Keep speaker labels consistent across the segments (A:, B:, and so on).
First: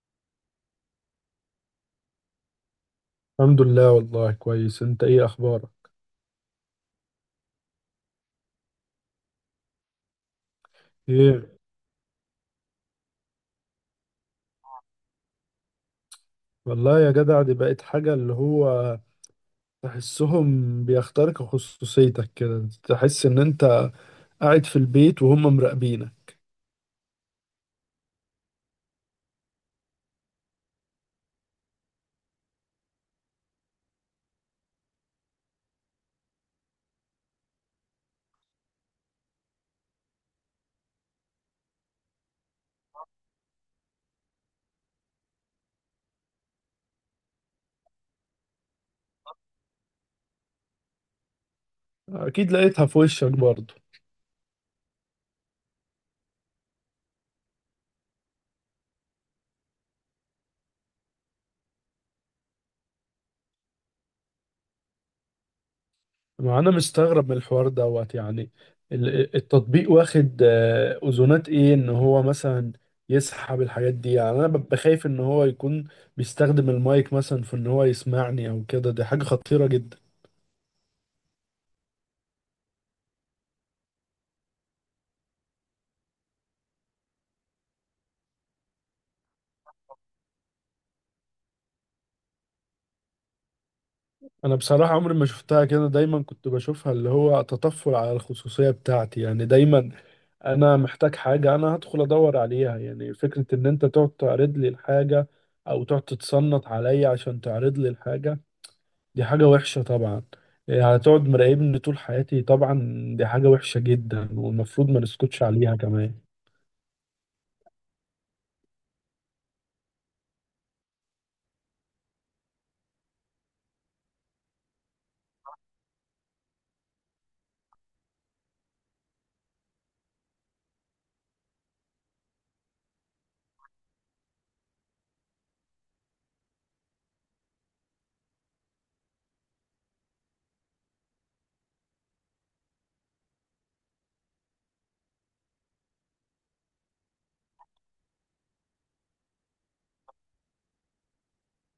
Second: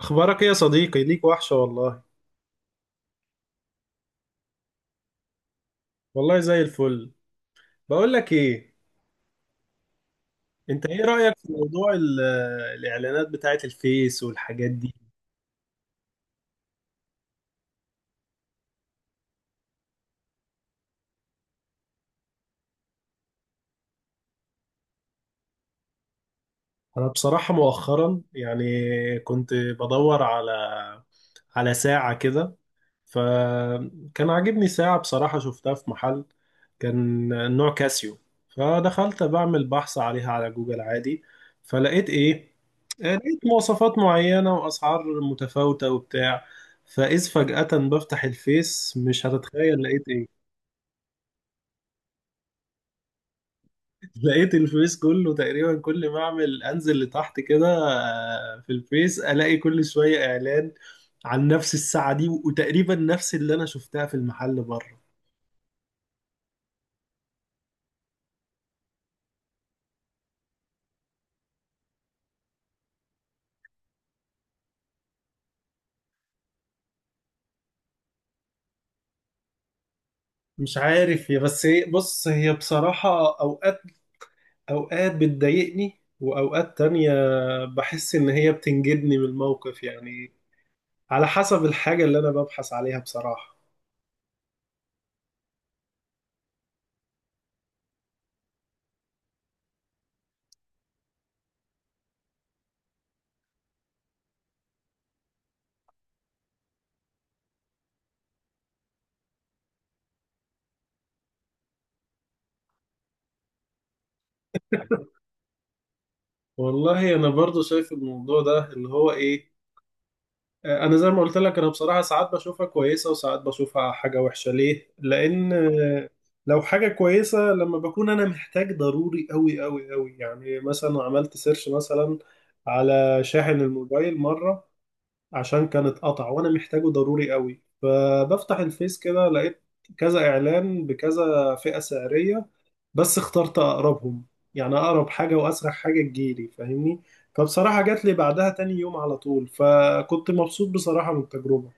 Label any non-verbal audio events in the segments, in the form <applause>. A: اخبارك ايه يا صديقي؟ ليك وحشة والله.
B: الحمد لله والله كويس. انت ايه اخبارك؟
A: والله زي الفل. بقول لك ايه، انت ايه رأيك
B: ايه،
A: في موضوع الاعلانات بتاعت الفيس والحاجات دي؟
B: والله يا جدع دي بقت حاجة اللي هو تحسهم بيخترقوا خصوصيتك كده، تحس ان انت قاعد في البيت وهم مراقبينك.
A: انا بصراحة مؤخرا يعني كنت بدور على ساعة كده. فكان عاجبني ساعة بصراحة شفتها في محل، كان نوع كاسيو. فدخلت بعمل بحث عليها على جوجل عادي. فلقيت ايه؟ لقيت مواصفات معينة وأسعار متفاوتة وبتاع. فإذ فجأة بفتح الفيس، مش هتتخيل لقيت ايه؟
B: اكيد لقيتها في وشك برضه.
A: <laughs> لقيت الفيس كله تقريبا، كل ما أعمل أنزل لتحت كده في الفيس ألاقي كل شوية إعلان عن نفس الساعة دي، وتقريبا نفس اللي أنا شفتها في المحل بره.
B: ما انا مستغرب من الحوار دوت، يعني التطبيق واخد اذونات ايه ان هو مثلا يسحب الحاجات دي، يعني انا ببقى خايف ان هو يكون بيستخدم المايك مثلا في ان هو يسمعني او كده. دي حاجة خطيرة جدا.
A: مش عارف، هي بس هي بص هي بصراحة أوقات بتضايقني، وأوقات تانية بحس إن هي بتنجدني من الموقف يعني، على حسب الحاجة اللي أنا ببحث عليها بصراحة.
B: انا بصراحة عمري ما شفتها كده، دايما كنت بشوفها اللي هو تطفل على الخصوصية بتاعتي يعني. دايما انا محتاج حاجة انا هدخل ادور عليها، يعني فكرة ان انت تقعد تعرض لي الحاجة او تقعد تتصنت عليا عشان تعرض لي الحاجة، دي حاجة وحشة طبعا. إيه، هتقعد مراقبني طول حياتي طبعا؟ دي حاجة وحشة جدا، والمفروض ما نسكتش عليها كمان.
A: والله أنا برضو شايف الموضوع ده اللي هو إيه. أنا زي ما قلت لك، أنا بصراحة ساعات بشوفها كويسة وساعات بشوفها حاجة وحشة. ليه؟ لأن لو حاجة كويسة لما بكون أنا محتاج ضروري أوي أوي أوي، يعني مثلا عملت سيرش مثلا على شاحن الموبايل مرة، عشان كان اتقطع وانا محتاجه ضروري قوي. فبفتح الفيس كده لقيت كذا اعلان بكذا فئة سعرية. بس اخترت اقربهم، يعني اقرب حاجة واسرع حاجة تجيلي، فاهمني؟ فبصراحة جات لي بعدها تاني يوم على طول، فكنت مبسوط بصراحة من التجربة.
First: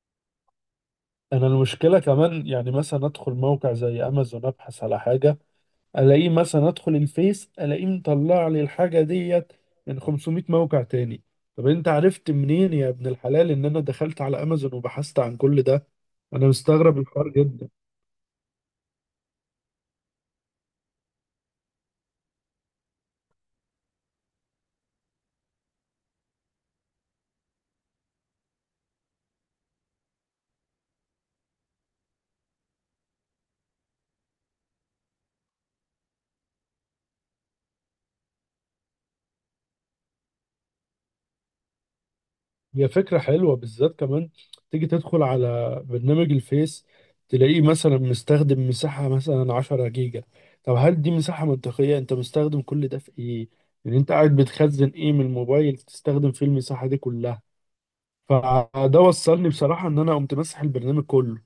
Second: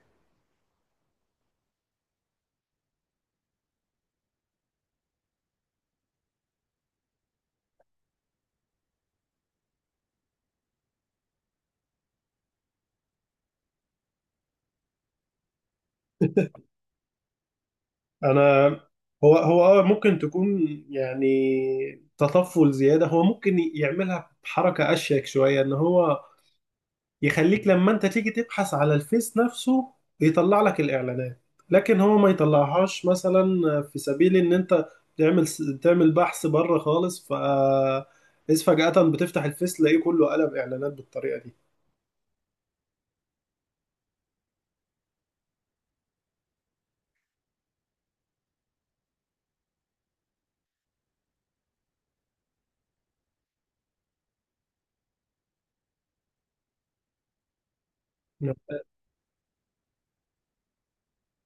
B: انا المشكلة كمان يعني مثلا ادخل موقع زي امازون ابحث على حاجة، الاقيه، مثلا ادخل الفيس الاقيه مطلع لي الحاجه ديت من 500 موقع تاني. طب انت عرفت منين يا ابن الحلال ان انا دخلت على امازون وبحثت عن كل ده؟ انا
A: <laughs>
B: مستغرب الحوار جدا.
A: انا هو هو اه ممكن تكون يعني تطفل زيادة، هو ممكن يعملها بحركة اشيك شوية، ان هو يخليك لما انت تيجي تبحث على الفيس نفسه يطلع لك الاعلانات. لكن هو ما يطلعهاش مثلا، في سبيل ان انت تعمل تعمل بحث بره خالص. إذ فجأة بتفتح الفيس تلاقيه كله قلب اعلانات بالطريقة دي.
B: هي فكره حلوه بالذات كمان، تيجي تدخل على برنامج الفيس تلاقيه مثلا مستخدم مساحه مثلا 10 جيجا. طب هل دي مساحه منطقيه؟ انت مستخدم كل ده في ايه؟ يعني انت قاعد بتخزن ايه من الموبايل تستخدم فيه المساحه دي كلها؟ فده وصلني بصراحة ان انا قمت مسح البرنامج كله.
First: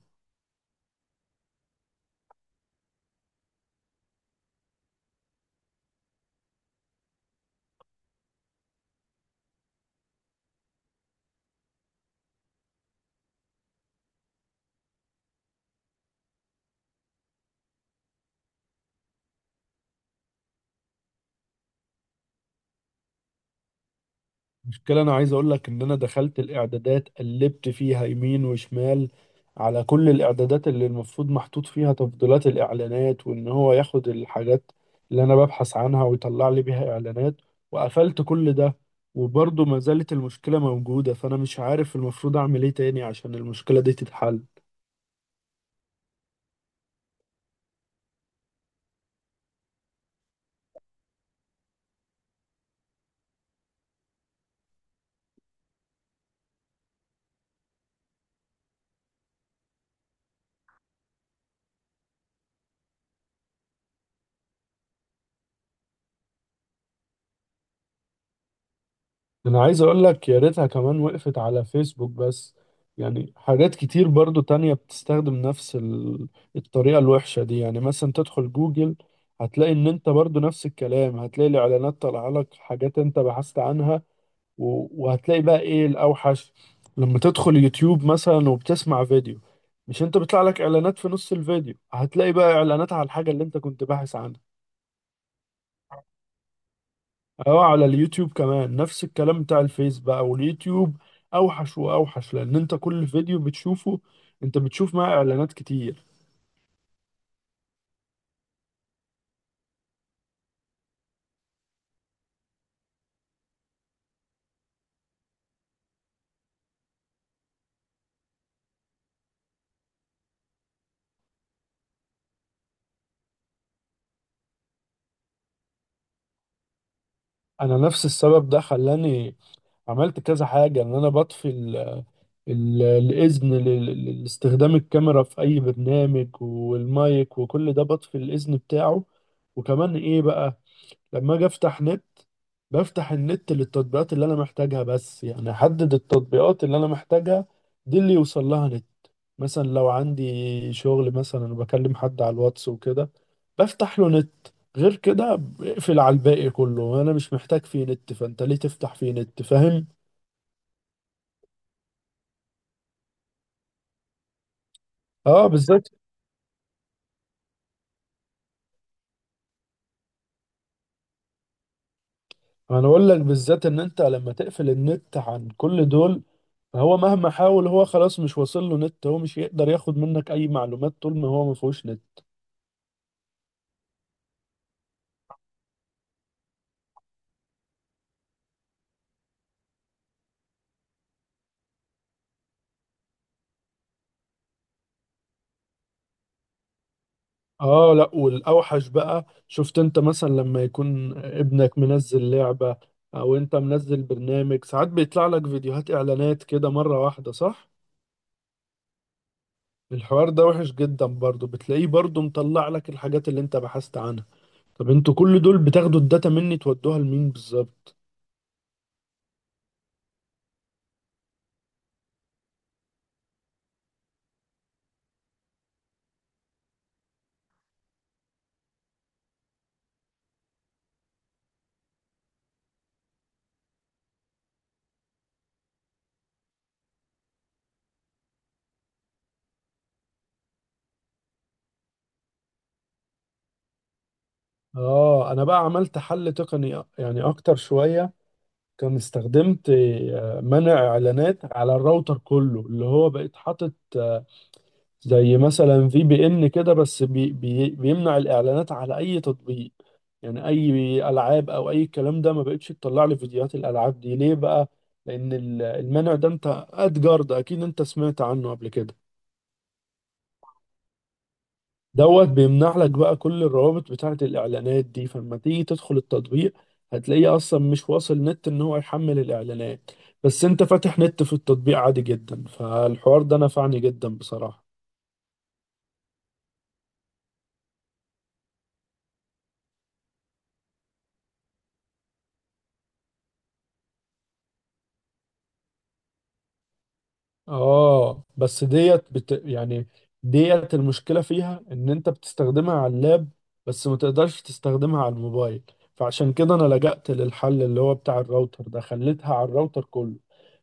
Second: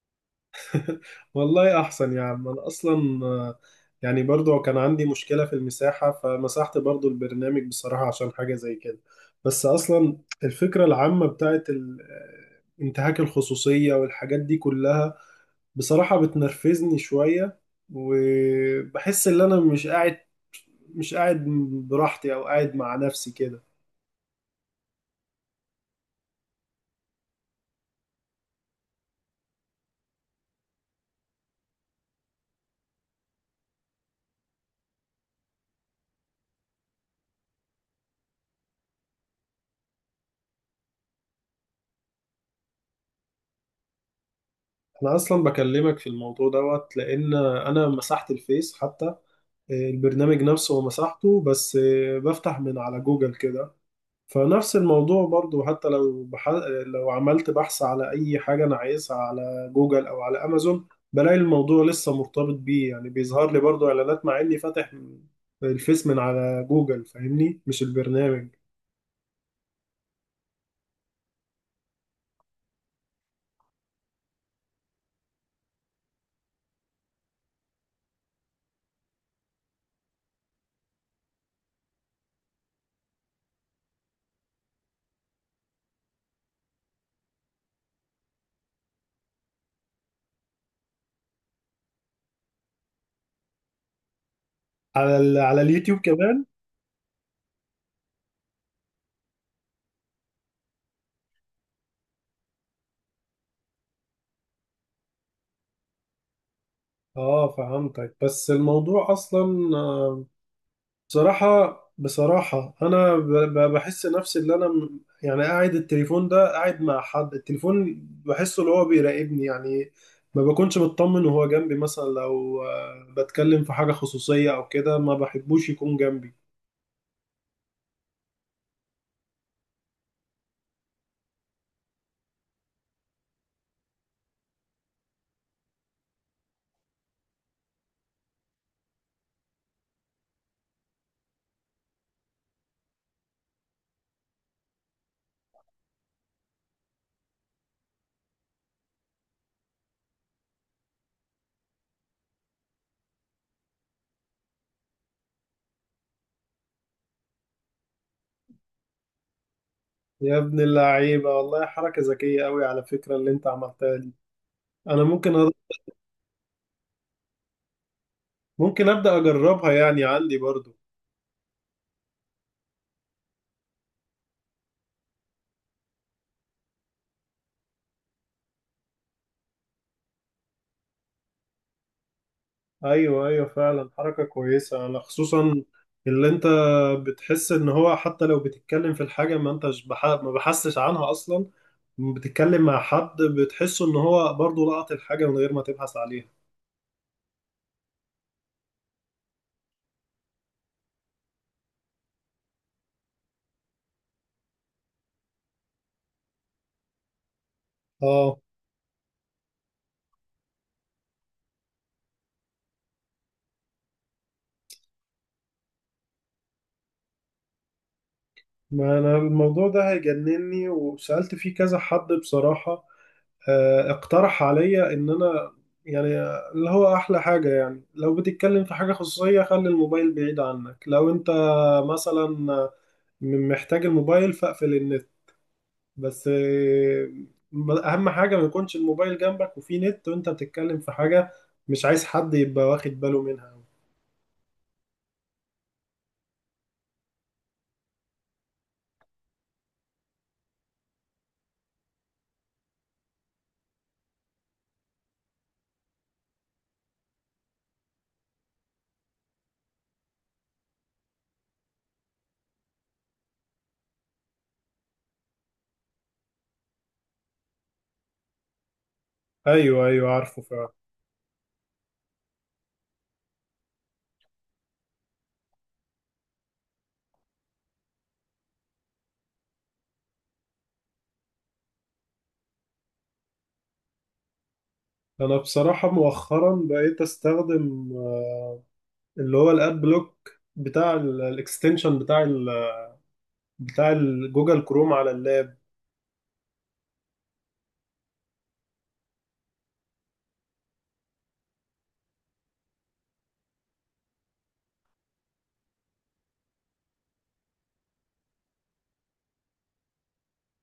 A: <laughs> والله احسن يا عم، انا اصلا يعني برضو كان عندي مشكلة في المساحة، فمسحت برضو البرنامج بصراحة عشان حاجة زي كده. بس اصلا الفكرة العامة بتاعت انتهاك الخصوصية والحاجات دي كلها بصراحة بتنرفزني شوية. وبحس ان انا مش قاعد براحتي او قاعد مع نفسي كده.
B: المشكلة انا عايز اقول لك ان انا دخلت الاعدادات، قلبت فيها يمين وشمال، على كل الاعدادات اللي المفروض محطوط فيها تفضيلات الاعلانات وان هو ياخد الحاجات اللي انا ببحث عنها ويطلع لي بيها اعلانات، وقفلت كل ده، وبرضه ما زالت المشكلة موجودة. فانا مش عارف المفروض اعمل ايه تاني عشان المشكلة دي تتحل.
A: انا اصلا بكلمك في الموضوع دوت، لان انا مسحت الفيس حتى، البرنامج نفسه، ومسحته. بس بفتح من على جوجل كده. فنفس الموضوع برضو، حتى لو عملت بحث على أي حاجة أنا عايزها على جوجل أو على أمازون، بلاقي الموضوع لسه مرتبط بيه، يعني بيظهر لي برضو إعلانات مع إني فاتح الفيس من على جوجل، فاهمني؟ مش البرنامج.
B: انا عايز اقول لك يا ريتها كمان وقفت على فيسبوك بس، يعني حاجات كتير برضو تانية بتستخدم نفس الطريقة الوحشة دي. يعني مثلا تدخل جوجل، هتلاقي ان انت برضو نفس الكلام، هتلاقي الاعلانات طالعة لك حاجات انت بحثت عنها. وهتلاقي بقى ايه الاوحش؟ لما تدخل يوتيوب مثلا وبتسمع فيديو، مش انت بيطلع لك اعلانات في نص الفيديو؟ هتلاقي بقى اعلانات على الحاجة اللي انت كنت باحث عنها.
A: على اليوتيوب كمان.
B: اه، على اليوتيوب كمان نفس الكلام بتاع الفيس بقى. واليوتيوب اوحش واوحش، لان انت كل فيديو بتشوفه انت بتشوف معاه اعلانات كتير.
A: اه، فهمتك. بس الموضوع اصلا، بصراحة أنا بحس نفسي اللي أنا يعني قاعد التليفون ده، قاعد مع حد، التليفون بحسه اللي هو بيراقبني يعني. ما بكونش مطمن وهو جنبي، مثلا لو بتكلم في حاجة خصوصية أو كده ما بحبوش يكون جنبي.
B: انا نفس السبب ده خلاني عملت كذا حاجة، ان انا بطفي الاذن لاستخدام الكاميرا في اي برنامج والمايك وكل ده، بطفي الاذن بتاعه. وكمان ايه بقى؟ لما اجي افتح نت، بفتح النت للتطبيقات اللي انا محتاجها بس، يعني احدد التطبيقات اللي انا محتاجها دي اللي يوصل لها نت. مثلا لو عندي شغل مثلا، وبكلم حد على الواتس وكده، بفتح له نت. غير كده بقفل على الباقي كله، انا مش محتاج فيه نت، فانت ليه تفتح فيه نت؟ فاهم؟
A: يا ابن اللعيبة والله، حركة ذكية أوي على فكرة اللي أنت عملتها دي. أنا
B: اه، بالذات.
A: ممكن أبدأ أجربها يعني، عندي برضو.
B: انا اقول لك، بالذات ان انت لما تقفل النت عن كل دول، هو مهما حاول هو خلاص مش واصل له نت، هو مش هيقدر ياخد منك اي معلومات طول ما هو ما فيهوش نت.
A: ايوه، ايوه، فعلا حركه كويسه. انا خصوصا اللي انت، بتحس ان هو حتى لو بتتكلم في الحاجه ما انتش بح... ما بحسش عنها اصلا. بتتكلم مع حد بتحسه ان هو برضه لقط الحاجه من غير ما تبحث عليها.
B: اه، لا، والاوحش بقى، شفت انت مثلا لما يكون ابنك منزل لعبة او انت منزل برنامج، ساعات بيطلع لك فيديوهات اعلانات كده مرة واحدة، صح؟
A: اه،
B: الحوار ده وحش جدا. برضو بتلاقيه برضو مطلع لك الحاجات اللي انت بحثت عنها. طب انتوا كل دول بتاخدوا الداتا مني تودوها لمين بالظبط؟
A: ما انا الموضوع ده هيجنني، وسالت فيه كذا حد بصراحه. اقترح عليا ان انا يعني، اللي هو احلى حاجه، يعني لو بتتكلم في حاجه خصوصيه خلي الموبايل بعيد عنك. لو انت مثلا محتاج الموبايل، فاقفل النت. بس اهم حاجه ما يكونش الموبايل جنبك وفيه نت وانت بتتكلم في حاجه مش عايز حد يبقى واخد باله منها.
B: اه، انا بقى عملت حل تقني يعني اكتر شوية. كان استخدمت منع اعلانات على الراوتر كله، اللي هو بقيت حاطط زي مثلا في بي ان كده، بس بي بيمنع الاعلانات على اي تطبيق، يعني اي العاب او اي الكلام ده ما بقتش تطلع لي. فيديوهات الالعاب دي ليه بقى؟ لان المنع ده، انت ادجار ده اكيد انت سمعت عنه قبل كده،
A: ايوه، ايوه، عارفه فعلا.
B: دوت بيمنع لك بقى كل الروابط بتاعه الاعلانات دي. فلما تيجي تدخل التطبيق هتلاقيه اصلا مش واصل نت ان هو يحمل الاعلانات، بس انت فاتح نت في التطبيق عادي جدا، فالحوار ده نفعني جدا بصراحة.
A: انا بصراحه مؤخرا بقيت استخدم اللي هو الاد بلوك بتاع الاكستنشن بتاع جوجل كروم على اللاب.
B: اه، بس يعني ديت المشكلة فيها ان انت بتستخدمها على اللاب بس، ما تقدرش تستخدمها على الموبايل. فعشان كده انا لجأت للحل اللي هو بتاع الراوتر ده، خليتها على الراوتر كله.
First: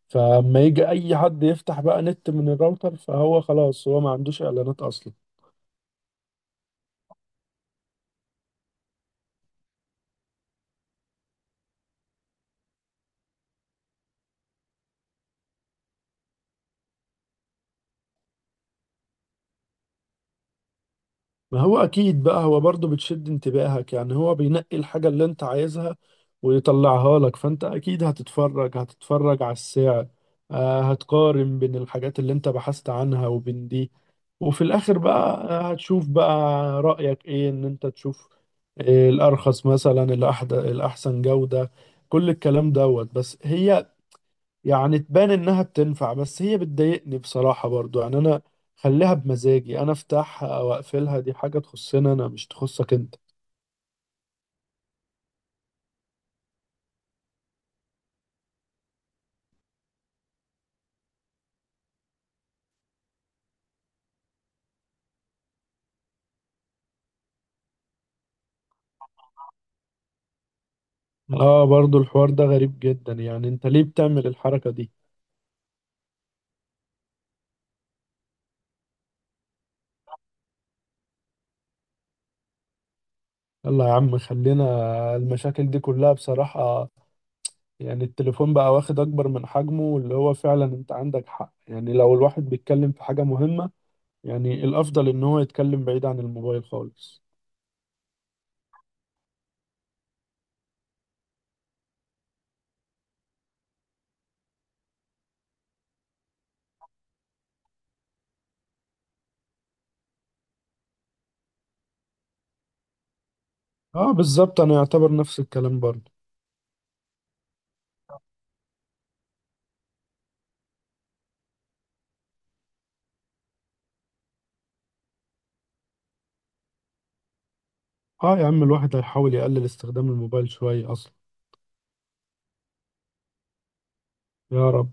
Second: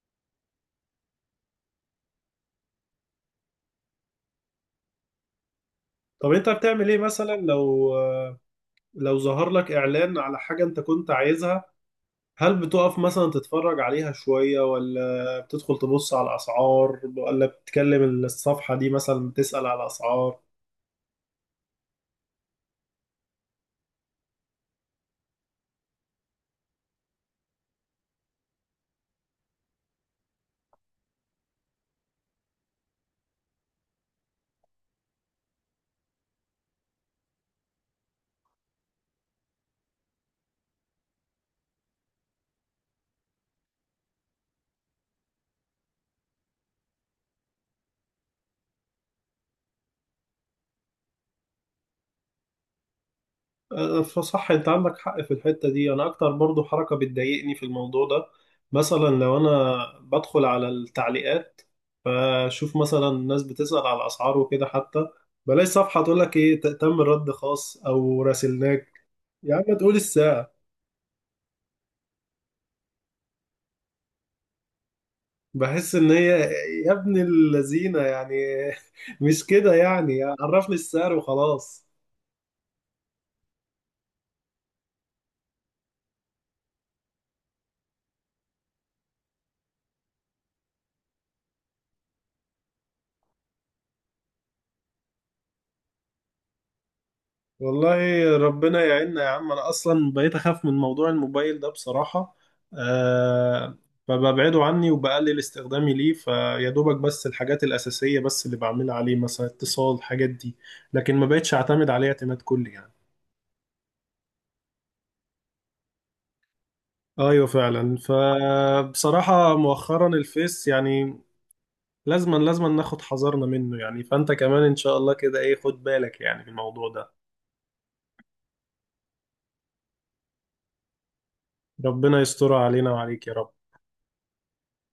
B: فلما يجي اي حد يفتح بقى نت من الراوتر، فهو خلاص هو ما عندوش اعلانات اصلا.
A: طب انت بتعمل ايه مثلا، لو ظهر لك اعلان على حاجه انت كنت عايزها، هل بتقف مثلا تتفرج عليها شوية، ولا بتدخل تبص على الأسعار، ولا بتكلم الصفحة دي مثلا بتسأل على الأسعار؟
B: ما هو اكيد بقى هو برضه بتشد انتباهك، يعني هو بينقي الحاجة اللي انت عايزها ويطلعها لك، فانت اكيد هتتفرج على السعر، هتقارن بين الحاجات اللي انت بحثت عنها وبين دي، وفي الاخر بقى هتشوف بقى رأيك ايه، ان انت تشوف الارخص مثلا، الاحسن جودة، كل الكلام دوت. بس هي يعني تبان انها بتنفع، بس هي بتضايقني بصراحة برضو. يعني انا خليها بمزاجي، انا افتحها او اقفلها، دي حاجة تخصنا انا، مش تخصك انت.
A: أه، فصح، أنت عندك حق في الحتة دي. أنا أكتر برضو حركة بتضايقني في الموضوع ده، مثلا لو أنا بدخل على التعليقات فشوف مثلا الناس بتسأل على الأسعار وكده، حتى بلاقي صفحة تقول لك إيه، تم رد خاص أو راسلناك. يا عم تقول السعر.
B: اه، برضو الحوار ده غريب جدا، يعني انت ليه بتعمل الحركة دي؟
A: بحس ان هي، يا ابن اللذينه يعني، <laughs> مش كده يعني؟ عرفني السعر وخلاص.
B: يلا يا عم خلينا، المشاكل دي كلها بصراحة، يعني التليفون بقى واخد اكبر من حجمه اللي هو. فعلا انت عندك حق، يعني لو الواحد بيتكلم في حاجة مهمة، يعني الافضل ان هو يتكلم بعيد عن الموبايل خالص.
A: والله ربنا يعيننا يا عم. انا اصلا بقيت اخاف من موضوع الموبايل ده بصراحة. أه، فببعده عني وبقلل استخدامي ليه، فيا دوبك بس الحاجات الأساسية بس اللي بعملها عليه، مثلا اتصال، الحاجات دي. لكن ما بقتش اعتمد عليه اعتماد كلي يعني.
B: اه، بالظبط، انا يعتبر نفس الكلام برضو.
A: ايوه فعلا. فبصراحة مؤخرا الفيس يعني، لازما لازما ناخد حذرنا منه يعني. فانت كمان ان شاء الله كده ايه، خد بالك يعني في الموضوع ده.
B: اه، يا عم الواحد هيحاول يقلل استخدام الموبايل شوية اصلا.
A: ربنا يسترها علينا وعليك يا رب.
B: يا رب.